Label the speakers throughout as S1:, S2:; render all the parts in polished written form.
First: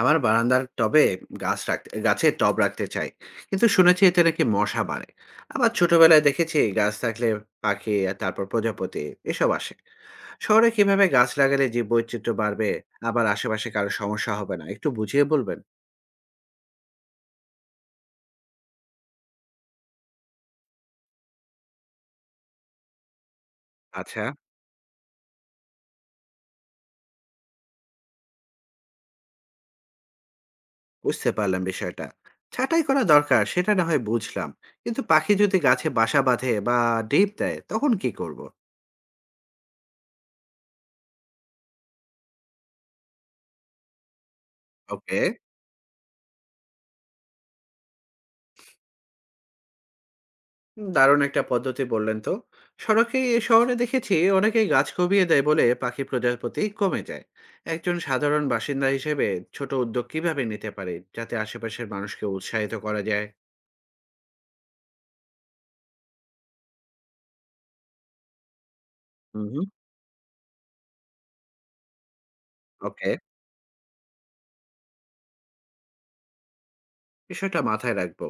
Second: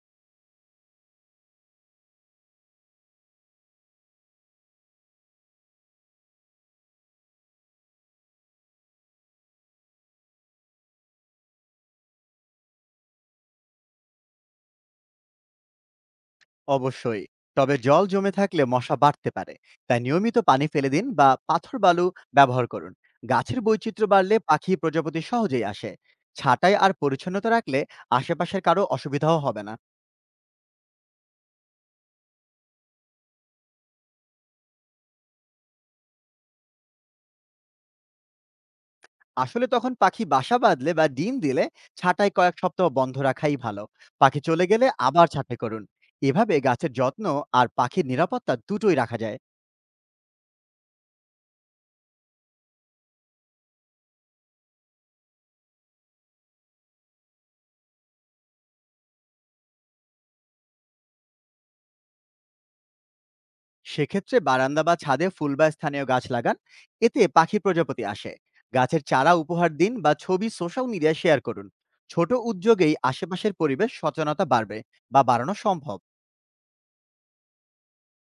S1: আমার বারান্দার টবে গাছ রাখতে গাছে টব রাখতে চাই, কিন্তু শুনেছি এতে নাকি মশা বাড়ে। আবার ছোটবেলায় দেখেছি গাছ থাকলে পাখি আর তারপর প্রজাপতি এসব আসে। শহরে কিভাবে গাছ লাগালে জীব বৈচিত্র্য বাড়বে, আবার আশেপাশে কারো সমস্যা হবে না, একটু বুঝিয়ে বলবেন?
S2: অবশ্যই। তবে জল জমে থাকলে মশা বাড়তে পারে, তাই নিয়মিত পানি ফেলে দিন বা পাথর বালু ব্যবহার করুন। গাছের বৈচিত্র্য
S1: আচ্ছা।
S2: বাড়লে পাখি প্রজাপতি সহজেই আসে। ছাঁটাই আর পরিচ্ছন্নতা রাখলে আশেপাশের কারো অসুবিধাও হবে না।
S1: বুঝতে পারলাম বিষয়টা। ছাঁটাই করা দরকার সেটা না হয় বুঝলাম, কিন্তু পাখি যদি গাছে বাসা বাঁধে বা ডিম দেয় তখন কি করব?
S2: আসলে তখন পাখি বাসা বাঁধলে বা ডিম দিলে ছাঁটাই কয়েক সপ্তাহ বন্ধ রাখাই ভালো। পাখি চলে গেলে
S1: ওকে।
S2: আবার ছাঁটাই করুন। এভাবে গাছের যত্ন আর পাখির নিরাপত্তা দুটোই রাখা যায়।
S1: হুম, দারুণ একটা পদ্ধতি বললেন তো। সড়কে এ শহরে দেখেছি অনেকেই গাছ কমিয়ে দেয় বলে পাখি প্রজাপতি কমে যায়। একজন সাধারণ বাসিন্দা হিসেবে ছোট উদ্যোগ কিভাবে নিতে পারে যাতে আশেপাশের মানুষকে উৎসাহিত করা যায়?
S2: সেক্ষেত্রে বারান্দা বা ছাদে ফুল বা স্থানীয় গাছ লাগান। এতে পাখি প্রজাপতি আসে। গাছের চারা
S1: হুম হুম।
S2: উপহার দিন বা ছবি সোশ্যাল মিডিয়ায় শেয়ার করুন। ছোট উদ্যোগেই
S1: ওকে।
S2: আশেপাশের পরিবেশ সচেতনতা বাড়বে বা বাড়ানো সম্ভব।
S1: বিষয়টা মাথায় রাখবো।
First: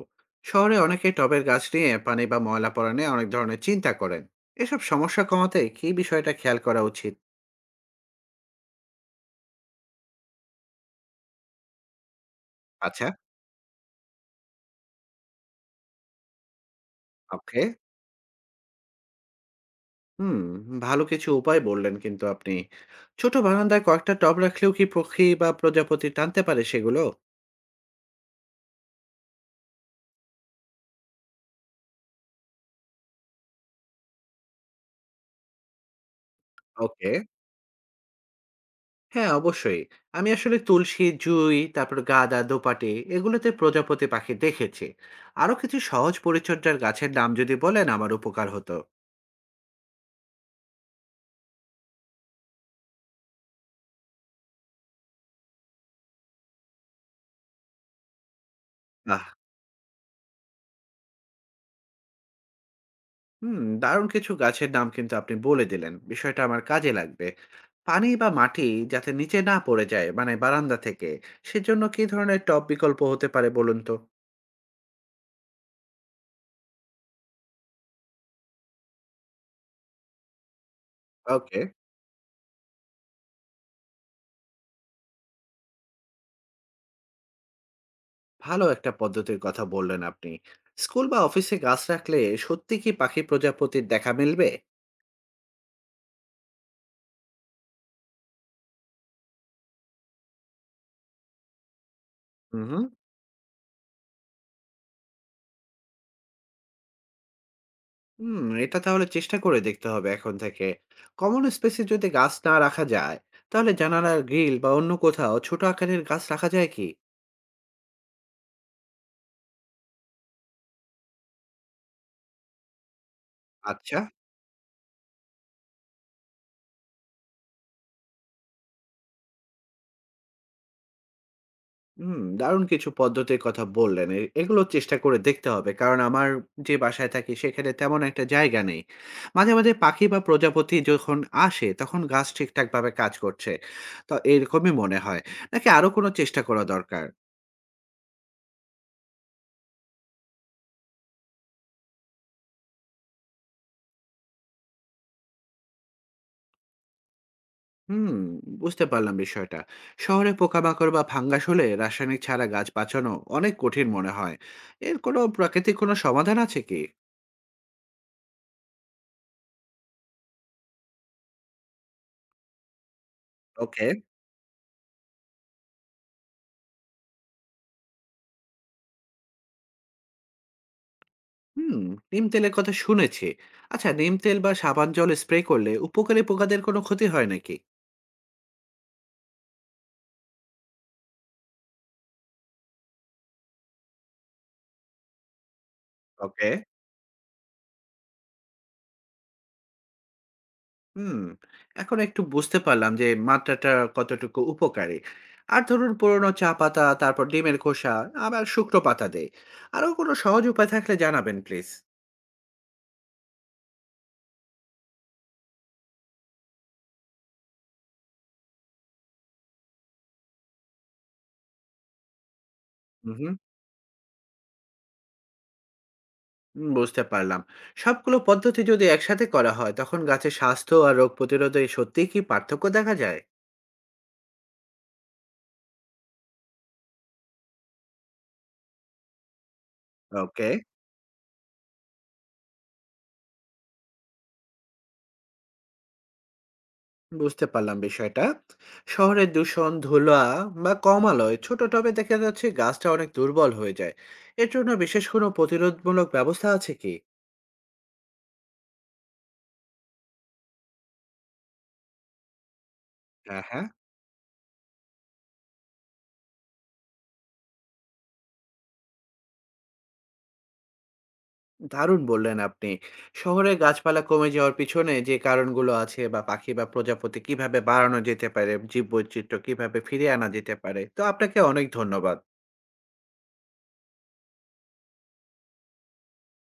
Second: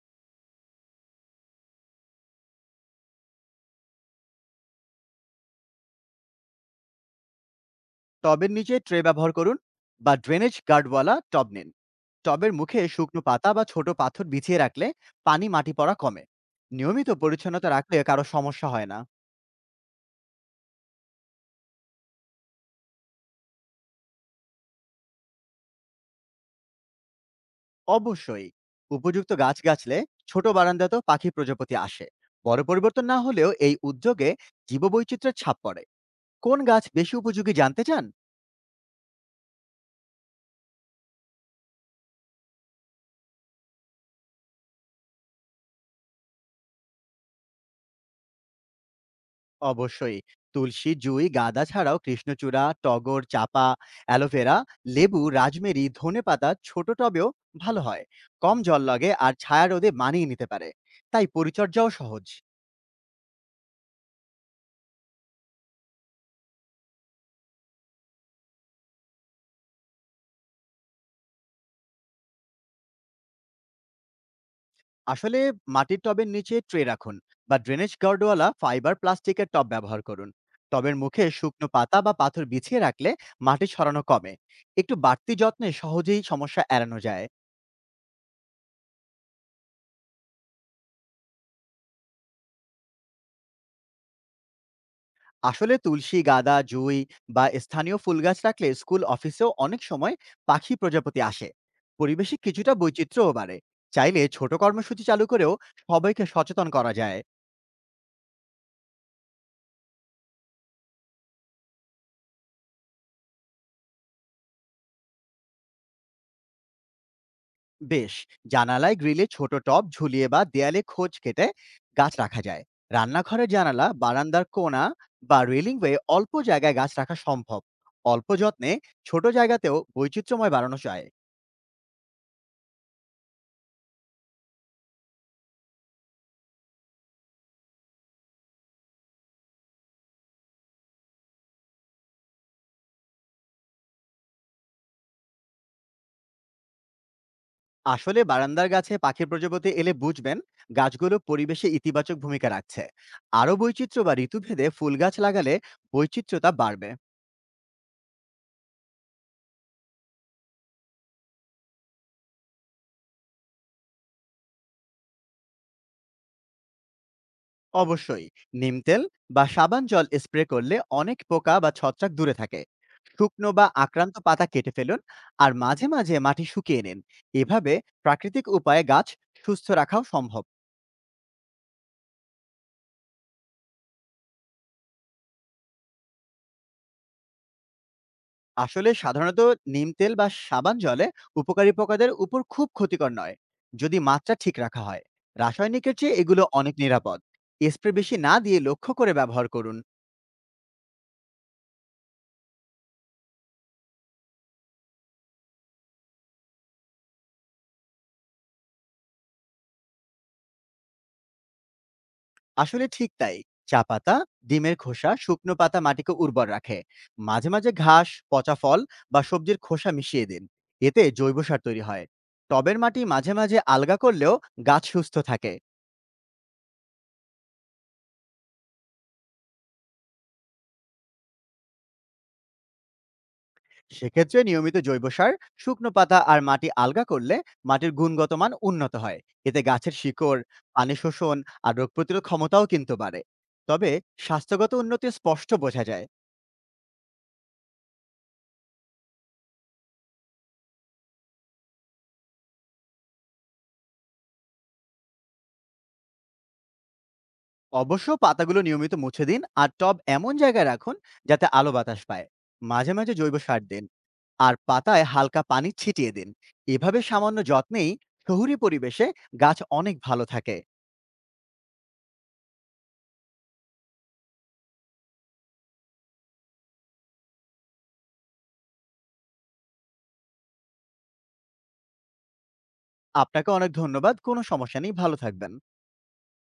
S1: শহরে অনেকেই টবের গাছ নিয়ে পানি বা ময়লা পড়া নিয়ে অনেক ধরনের চিন্তা করেন। এসব সমস্যা কমাতে কি বিষয়টা খেয়াল করা উচিত?
S2: টবের নিচে ট্রে ব্যবহার করুন বা ড্রেনেজ গার্ডওয়ালা টব নিন। টবের মুখে
S1: আচ্ছা।
S2: শুকনো পাতা বা ছোট পাথর বিছিয়ে রাখলে পানি মাটি পড়া কমে। নিয়মিত
S1: ওকে।
S2: পরিচ্ছন্নতা রাখলে কারো সমস্যা হয় না।
S1: হুম, ভালো কিছু উপায় বললেন কিন্তু আপনি। ছোট বারান্দায় কয়েকটা টব রাখলেও কি পক্ষী বা প্রজাপতি টানতে পারে সেগুলো?
S2: অবশ্যই, উপযুক্ত গাছ গাছলে ছোট বারান্দাতেও পাখি প্রজাপতি আসে। বড় পরিবর্তন না হলেও এই উদ্যোগে জীববৈচিত্র্যের ছাপ পড়ে। কোন গাছ
S1: ওকে।
S2: বেশি উপযোগী জানতে চান?
S1: হ্যাঁ, অবশ্যই। আমি আসলে তুলসী, জুঁই, তারপর গাঁদা, দোপাটি এগুলোতে প্রজাপতি পাখি দেখেছি। আরো কিছু সহজ পরিচর্যার গাছের নাম যদি বলেন আমার উপকার হতো।
S2: অবশ্যই, তুলসী জুঁই গাঁদা ছাড়াও কৃষ্ণচূড়া টগর চাপা, অ্যালোভেরা, লেবু রাজমেরি ধনেপাতা ছোট টবেও ভালো হয়। কম জল লাগে
S1: আহ।
S2: আর ছায়া রোদে মানিয়ে নিতে পারে, তাই পরিচর্যাও সহজ।
S1: হুম, দারুণ কিছু গাছের নাম কিন্তু আপনি বলে দিলেন। বিষয়টা আমার কাজে লাগবে। পানি বা মাটি যাতে নিচে না পড়ে যায় মানে বারান্দা থেকে, সেজন্য কি ধরনের টব বিকল্প হতে পারে বলুন তো?
S2: আসলে মাটির টবের নিচে ট্রে রাখুন বা ড্রেনেজ গার্ডওয়ালা ফাইবার প্লাস্টিকের টব ব্যবহার করুন। টবের মুখে
S1: ওকে।
S2: শুকনো পাতা বা পাথর বিছিয়ে রাখলে মাটি ছড়ানো কমে। একটু বাড়তি যত্নে সহজেই সমস্যা এড়ানো যায়।
S1: ভালো একটা পদ্ধতির কথা বললেন আপনি। স্কুল বা অফিসে গাছ রাখলে সত্যি কি পাখি প্রজাপতির দেখা মিলবে?
S2: আসলে তুলসী গাদা জুই বা স্থানীয় ফুল গাছ রাখলে স্কুল অফিসেও অনেক সময় পাখি প্রজাপতি আসে। পরিবেশে
S1: হুম
S2: কিছুটা
S1: হুম।
S2: বৈচিত্র্যও বাড়ে। চাইলে ছোট কর্মসূচি চালু করেও সবাইকে সচেতন করা যায়।
S1: হুম, এটা তাহলে চেষ্টা করে দেখতে হবে এখন থেকে। কমন স্পেসে যদি গাছ না রাখা যায়, তাহলে জানালার গ্রিল বা অন্য কোথাও ছোট আকারের গাছ রাখা যায় কি?
S2: বেশ, জানালায় গ্রিলে ছোট টব ঝুলিয়ে বা দেয়ালে খোঁজ কেটে গাছ রাখা যায়। রান্নাঘরের জানালা
S1: আচ্ছা।
S2: বারান্দার কোণা বা রেলিং ওয়ে অল্প জায়গায় গাছ রাখা সম্ভব। অল্প যত্নে ছোট জায়গাতেও বৈচিত্র্যময় বাড়ানো যায়।
S1: হুম, দারুণ কিছু পদ্ধতির কথা বললেন। এগুলো চেষ্টা করে দেখতে হবে। কারণ আমার যে বাসায় থাকি সেখানে তেমন একটা জায়গা নেই। মাঝে, মাঝে পাখি বা প্রজাপতি যখন আসে তখন গাছ ঠিকঠাকভাবে কাজ করছে তো এরকমই মনে হয়। নাকি আরো কোনো চেষ্টা করা দরকার?
S2: আসলে বারান্দার গাছে পাখির প্রজাপতি এলে বুঝবেন গাছগুলো পরিবেশে ইতিবাচক ভূমিকা রাখছে। আরও বৈচিত্র্য বা ঋতুভেদে ফুল গাছ লাগালে বৈচিত্র্যতা বাড়বে।
S1: হুম, বুঝতে পারলাম বিষয়টা। শহরে পোকামাকড় বা ফাঙ্গাস হলে রাসায়নিক ছাড়া গাছ বাঁচানো অনেক কঠিন মনে হয়। এর কোনো প্রাকৃতিক কোনো সমাধান আছে কি?
S2: অবশ্যই, নিম তেল বা সাবান জল স্প্রে করলে অনেক পোকা বা ছত্রাক দূরে থাকে। শুকনো বা
S1: ওকে।
S2: আক্রান্ত পাতা কেটে ফেলুন আর মাঝে মাঝে মাটি শুকিয়ে নিন। এভাবে প্রাকৃতিক উপায়ে গাছ সুস্থ রাখাও সম্ভব।
S1: হুম, নিম তেলের কথা শুনেছি। আচ্ছা, নিম তেল বা সাবান জল স্প্রে করলে উপকারী পোকাদের কোনো ক্ষতি হয় নাকি?
S2: আসলে সাধারণত নিম তেল বা সাবান জলে উপকারী পোকাদের উপর খুব ক্ষতিকর নয়, যদি মাত্রা ঠিক রাখা হয়। রাসায়নিকের চেয়ে এগুলো
S1: ওকে।
S2: অনেক নিরাপদ। স্প্রে বেশি না দিয়ে লক্ষ্য করে ব্যবহার করুন।
S1: হুম, এখন একটু বুঝতে পারলাম যে মাত্রাটা কতটুকু উপকারী। আর ধরুন পুরোনো চা পাতা তারপর ডিমের খোসা আবার শুকনো পাতা দেয়। আরো কোনো সহজ উপায় থাকলে জানাবেন প্লিজ।
S2: আসলে ঠিক তাই। চা পাতা, ডিমের খোসা, শুকনো পাতা মাটিকে উর্বর রাখে। মাঝে মাঝে ঘাস, পচা ফল বা সবজির খোসা মিশিয়ে দিন। এতে জৈব সার তৈরি হয়। টবের মাটি মাঝে
S1: হুম,
S2: মাঝে আলগা করলেও গাছ সুস্থ থাকে।
S1: বুঝতে পারলাম। সবগুলো পদ্ধতি যদি একসাথে করা হয় তখন গাছের স্বাস্থ্য আর রোগ প্রতিরোধে সত্যিই কি পার্থক্য দেখা যায়?
S2: সেক্ষেত্রে নিয়মিত জৈব সার, শুকনো পাতা আর মাটি আলগা করলে মাটির গুণগত মান উন্নত হয়। এতে গাছের শিকড়,
S1: ওকে।
S2: পানি শোষণ আর রোগ প্রতিরোধ ক্ষমতাও কিন্তু বাড়ে। তবে স্বাস্থ্যগত উন্নতি স্পষ্ট বোঝা যায়।
S1: বুঝতে পারলাম বিষয়টা। শহরের দূষণ, ধুলা বা কম আলোয় ছোট টবে দেখা যাচ্ছে গাছটা অনেক দুর্বল হয়ে যায়। এর জন্য বিশেষ কোনো প্রতিরোধমূলক ব্যবস্থা আছে কি?
S2: অবশ্য পাতাগুলো নিয়মিত মুছে দিন আর টব এমন জায়গায় রাখুন যাতে আলো বাতাস পায়। মাঝে মাঝে জৈব
S1: হ্যাঁ
S2: সার
S1: হ্যাঁ।
S2: দিন আর পাতায় হালকা পানি ছিটিয়ে দিন। এভাবে সামান্য যত্নেই শহুরি পরিবেশে গাছ অনেক ভালো থাকে।
S1: দারুণ বললেন আপনি। শহরে গাছপালা কমে যাওয়ার পিছনে যে কারণগুলো আছে বা পাখি বা প্রজাপতি কিভাবে বাড়ানো যেতে পারে, জীববৈচিত্র্য কিভাবে ফিরিয়ে আনা যেতে পারে। তো আপনাকে অনেক ধন্যবাদ।
S2: আপনাকে অনেক ধন্যবাদ। কোনো সমস্যা নেই, ভালো থাকবেন।